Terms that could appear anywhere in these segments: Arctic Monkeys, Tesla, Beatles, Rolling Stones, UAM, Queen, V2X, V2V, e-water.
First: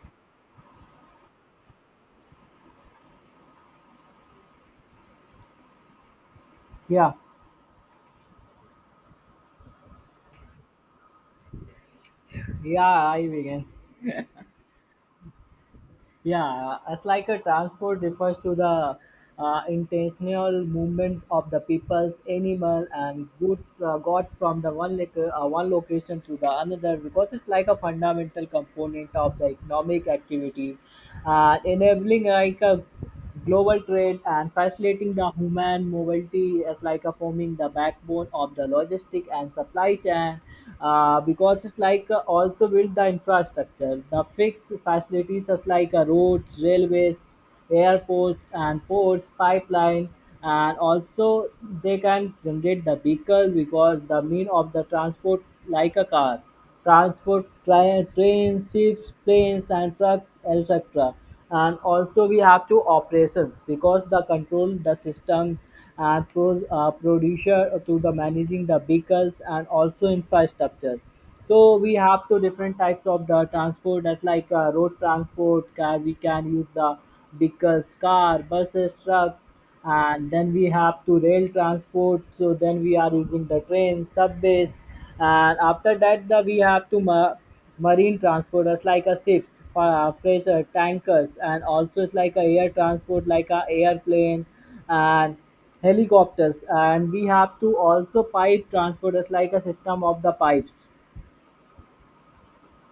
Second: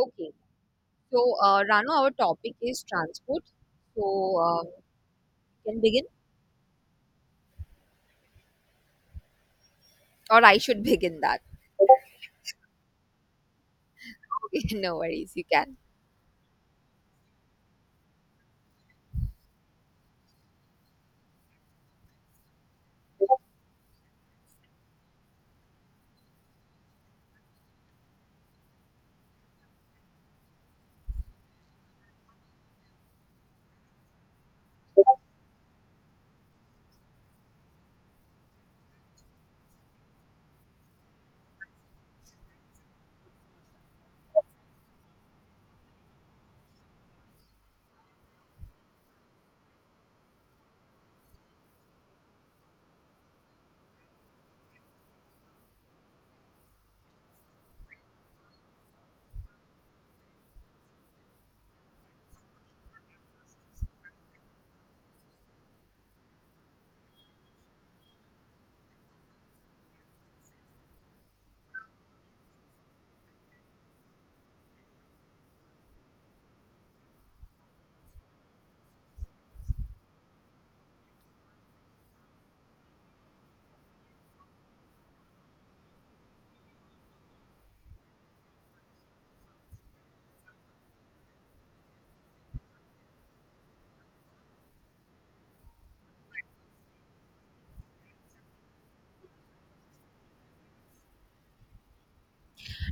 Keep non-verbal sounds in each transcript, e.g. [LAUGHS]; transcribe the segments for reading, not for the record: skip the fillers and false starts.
Okay. So, Rano, our topic is transport. So, uh, can begin, Yeah, or I should begin that. [LAUGHS] yeah, I begin. Okay, no worries, you can. Yeah, as like a transport refers to the intentional movement of the people's animal and goods, goods from the one one location to the another, because it's like a fundamental component of the economic activity, enabling like a global trade and facilitating the human mobility is like a forming the backbone of the logistic and supply chain, because it's like also build the infrastructure, the fixed facilities such like roads, railways, airports and ports, pipeline, and also they can generate the vehicle because the mean of the transport like a car transport, trains, ships, planes, and trucks, etc. And also we have to operations because the control the system and producer to the managing the vehicles and also infrastructure. So we have two different types of the transport. That's like road transport, car, we can use the vehicles, car, buses, trucks, and then we have to rail transport, so then we are using the train, subways. And after that the we have to marine transporters like a ships, freighter, tankers. And also it's like a air transport like a airplane and helicopters. And we have to also pipe transporters like a system of the pipes.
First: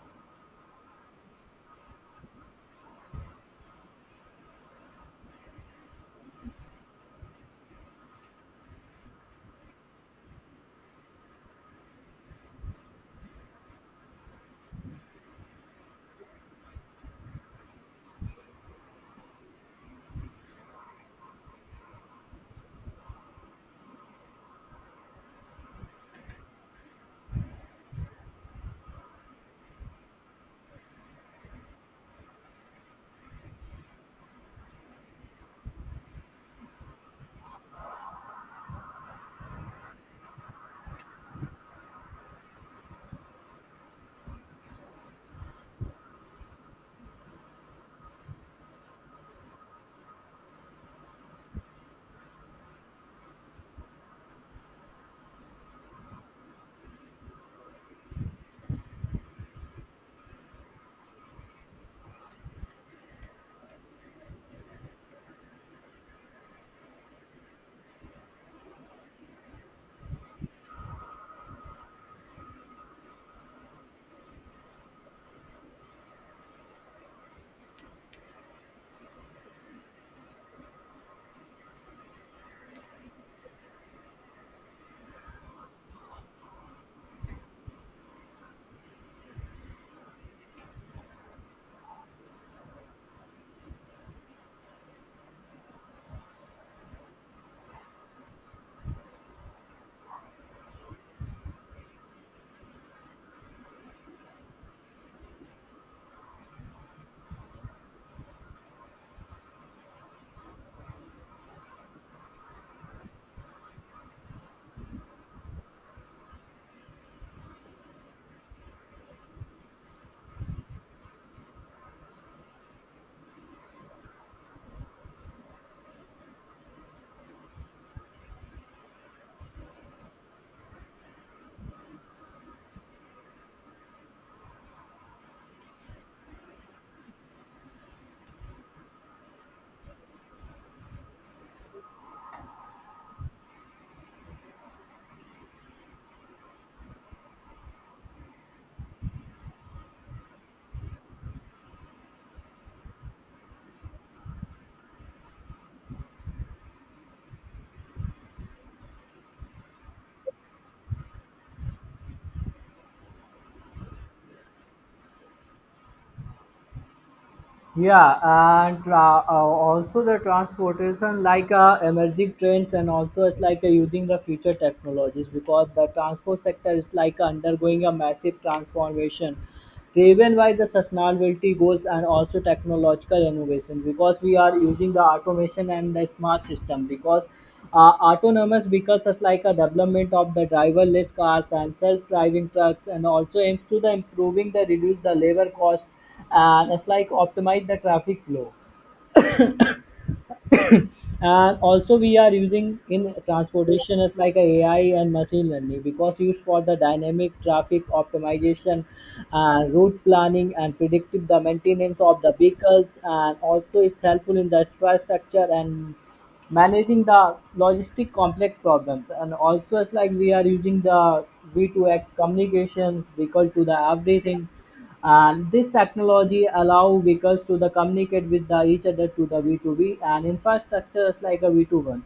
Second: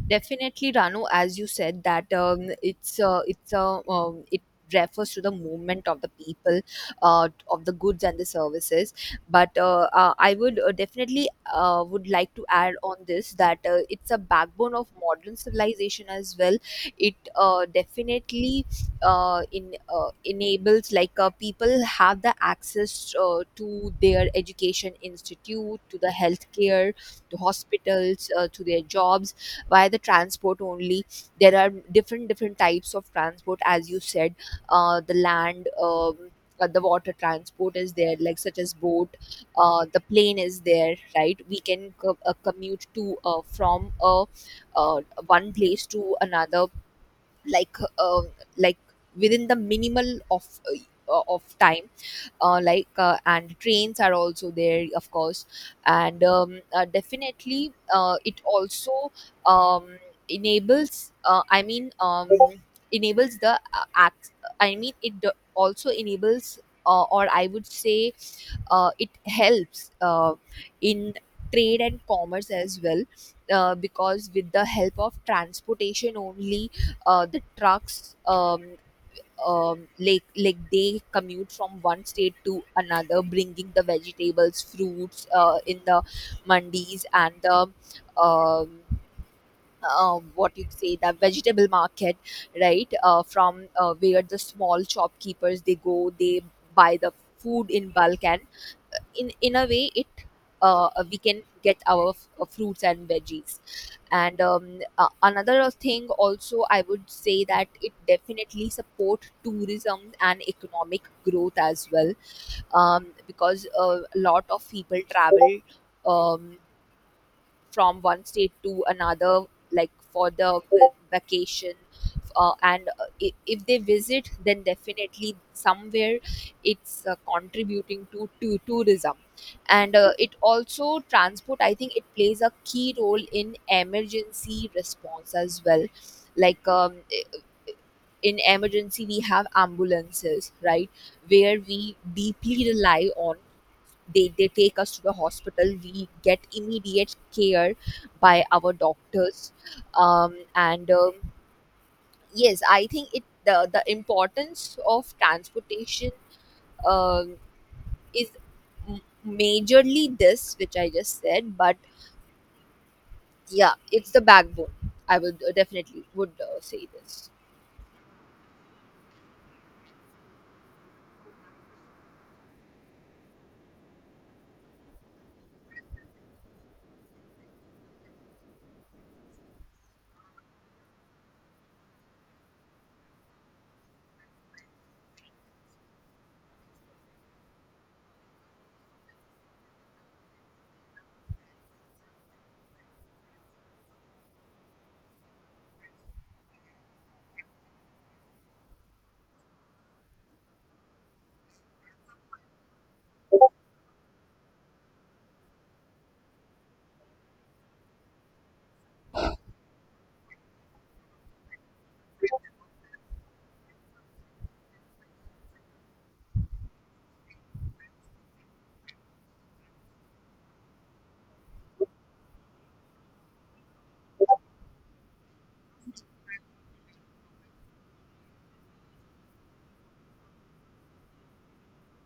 Definitely, Ranu, as you said, that it refers to the movement of the people, of the goods and the services, but I would definitely would like to add on this that it's a backbone of modern civilization as well. It, definitely, in enables like, people have the access, to their education institute, to the healthcare, to hospitals, to their jobs. Why the transport only, there are different different types of transport, as you said. Uh, the land, the water transport is there, like such as boat. Uh, the plane is there, right? We can commute to from uh, one place to another, like uh, like within the minimal of time, and trains are also there, of course. And definitely it also um, enables, I mean, enables the I mean, it also enables, or I would say, it helps in trade and commerce as well, because with the help of transportation only, the trucks, they commute from one state to another, bringing the vegetables, fruits, in the mandis and the, um, what you say, the vegetable market, right? From where the small shopkeepers, they go, they buy the food in bulk, and in a way it, we can get our fruits and veggies. And another thing also, I would say, that it definitely support tourism and economic growth as well, because a lot of people travel, um, from one state to another, like for the vacation. And if they visit, then definitely somewhere it's contributing to tourism. And it also transport. I think it plays a key role in emergency response as well. Like, in emergency, we have ambulances, right, where we deeply rely on. They take us to the hospital, we get immediate care by our doctors. And Yes, I think it, the importance of transportation um, is m- majorly this, which I just said. But yeah, it's the backbone, I would definitely would say this. Yeah, and also the transportation, like emerging trends, and also it's like using the future technologies, because the transport sector is like undergoing a massive transformation, driven by the sustainability goals and also technological innovation. Because we are using the automation and the smart system, because autonomous vehicles is like a development of the driverless cars and self-driving trucks, and also aims to the improving the reduce the labor cost and it's like optimize the traffic flow. And also we are using in transportation as like a ai and machine learning, because used for the dynamic traffic optimization and route planning and predictive the maintenance of the vehicles. And also it's helpful in the infrastructure and managing the logistic complex problems. And also it's like we are using the V2X communications, vehicle to the everything, and this technology allow vehicles to the communicate with the each other to the V2V and infrastructures like a V2 one.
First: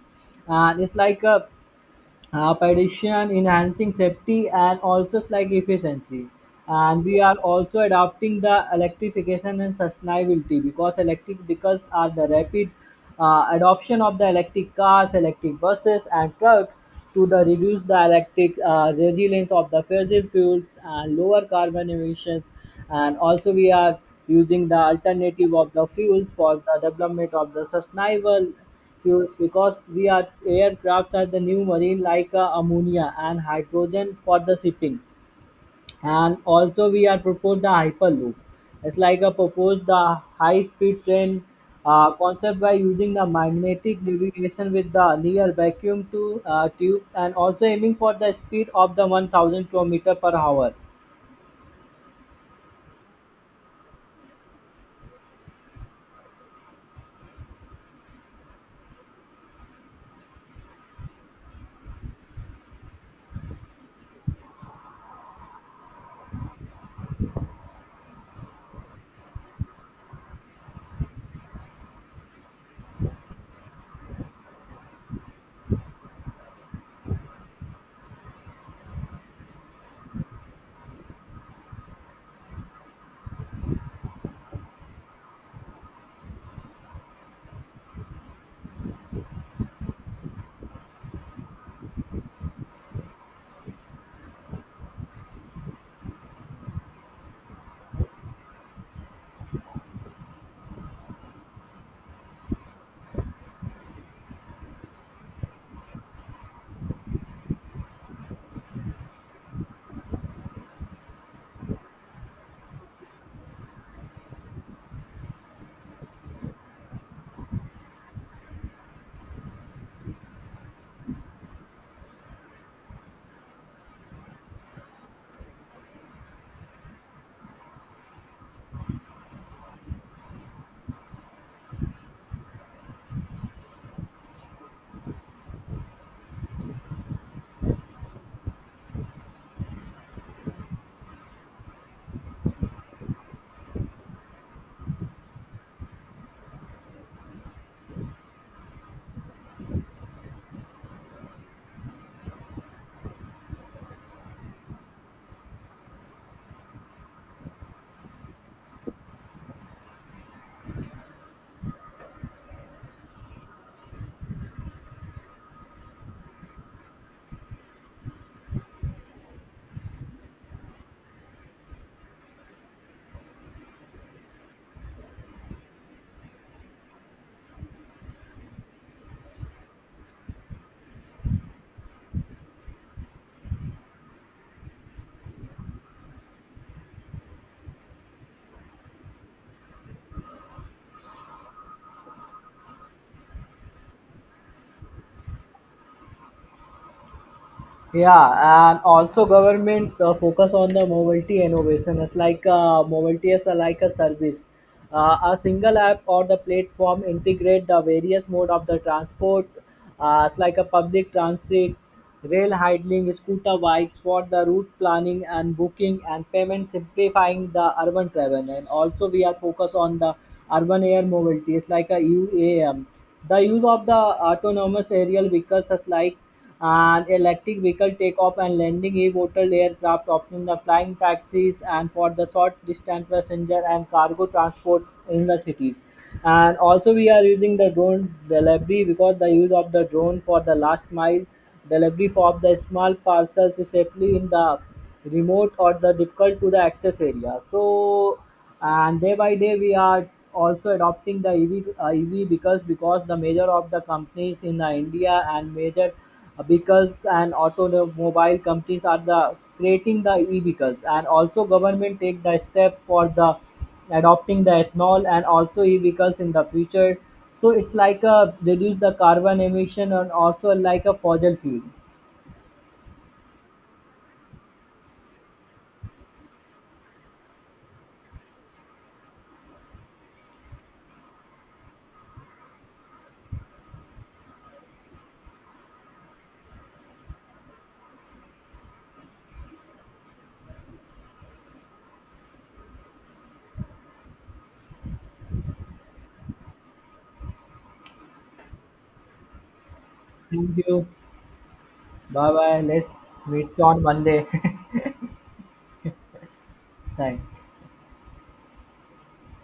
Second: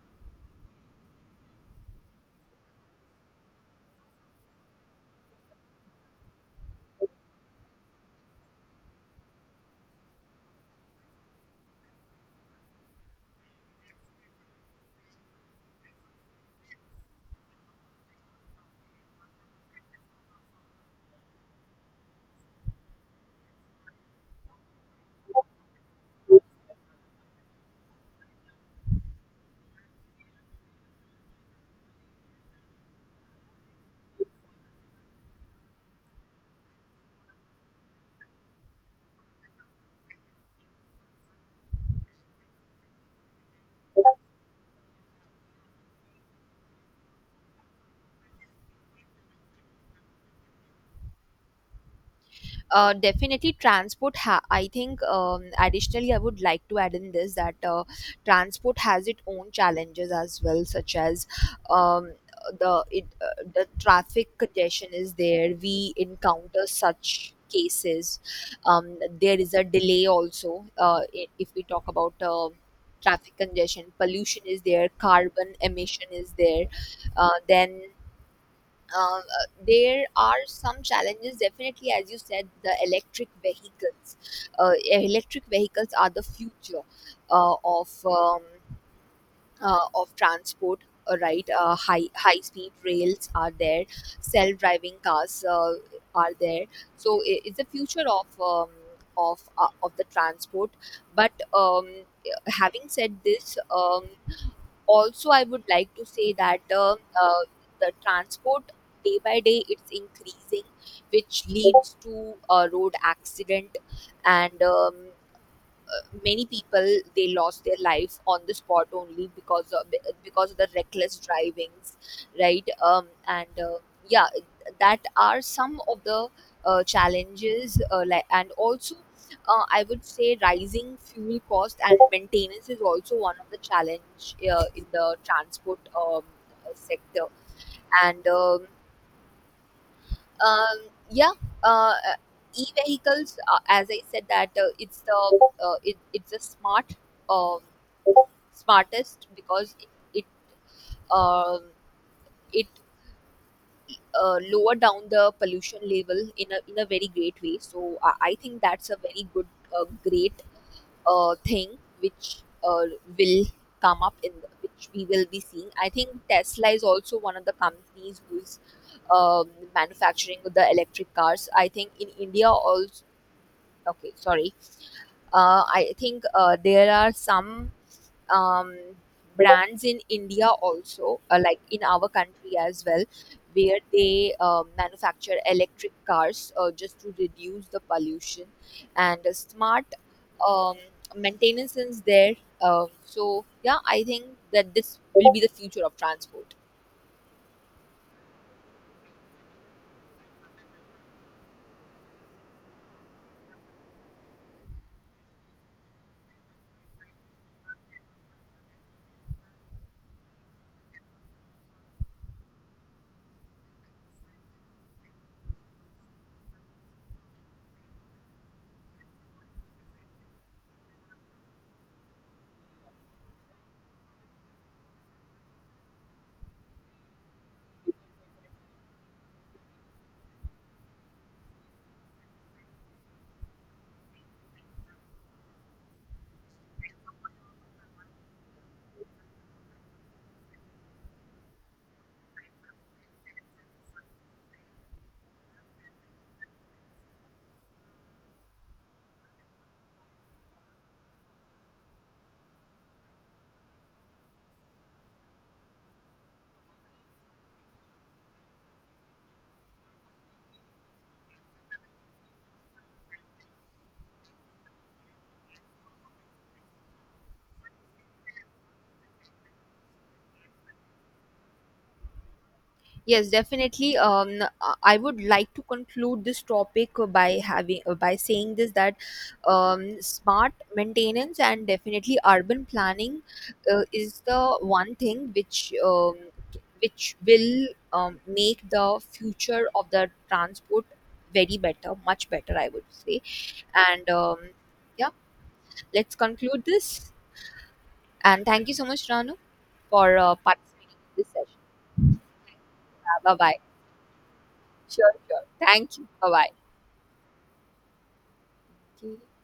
And it's like a Addition enhancing safety and also like efficiency. And we are also adopting the electrification and sustainability, because electric vehicles are the rapid adoption of the electric cars, electric buses and trucks, to the reduce the electric resilience of the fossil fuels and lower carbon emissions. And also we are using the alternative of the fuels for the development of the sustainable fuels, because we are aircrafts are the new marine like ammonia and hydrogen for the shipping. And also we are proposed the hyperloop. It's like a proposed the high speed train concept by using the magnetic navigation with the near vacuum to tube, and also aiming for the speed of the 1,000 kilometer per hour. Definitely transport I think, additionally, I would like to add in this that transport has its own challenges as well, such as, um, the it, the traffic congestion is there, we encounter such cases. There is a delay also. If we talk about, traffic congestion, pollution is there, carbon emission is there, then there are some challenges. Definitely, as you said, the electric vehicles, electric vehicles are the future uh, of um, of transport, right? High speed rails are there, self driving cars are there. So I, it's the future of of the transport. But having said this, also, I would like to say that the transport, day by day, it's increasing, which leads to road accident. And many people, they lost their life on the spot, only because of, because of the reckless drivings, right? And yeah, that are some of the challenges, and also I would say rising fuel cost and maintenance is also one of the challenge in the transport, sector. And um, yeah. uh, uh, E-vehicles, as I said, that it's the smart, um, smartest, because it, it, um, it lower down the pollution level in a very great way. So I think that's a very good great thing which will come up in the, which we will be seeing. I think Tesla is also one of the companies who is manufacturing the electric cars. I think in India also. Okay, sorry. I think there are some um, brands in India also, like in our country as well, where they manufacture electric cars just to reduce the pollution. And smart um, maintenance is there. So yeah, I think that this will be the future of transport. Yeah, and also government focus on the mobility innovation. It's like mobility is like a service. A single app or the platform integrate the various mode of the transport. It's like a public transit, rail hailing, scooter bikes for the route planning and booking and payment, simplifying the urban travel. And also we are focused on the urban air mobility. It's like a UAM. The use of the autonomous aerial vehicles is like an electric vehicle takeoff and landing, e-water aircraft, opting the flying taxis and for the short distance passenger and cargo transport in the cities. And also we are using the drone delivery, because the use of the drone for the last mile delivery of the small parcels safely in the remote or the difficult to the access area. So, and day by day we are also adopting the EV, EV because the major of the companies in the India, and major vehicles and automobile companies are the creating the e-vehicles. And also government take the step for the adopting the ethanol and also e-vehicles in the future. So it's like a reduce the carbon emission and also like a fossil fuel. Yes, definitely. I would like to conclude this topic by saying this that smart maintenance and definitely urban planning is the one thing which will make the future of the transport very better, much better, I would say. And Yeah, let's conclude this. And thank you so much, Ranu, for Thank you. participating in this session. Bye bye. Let's Bye bye. meet on Monday. Sure, sure. Thank you. Bye [LAUGHS] Thanks. bye.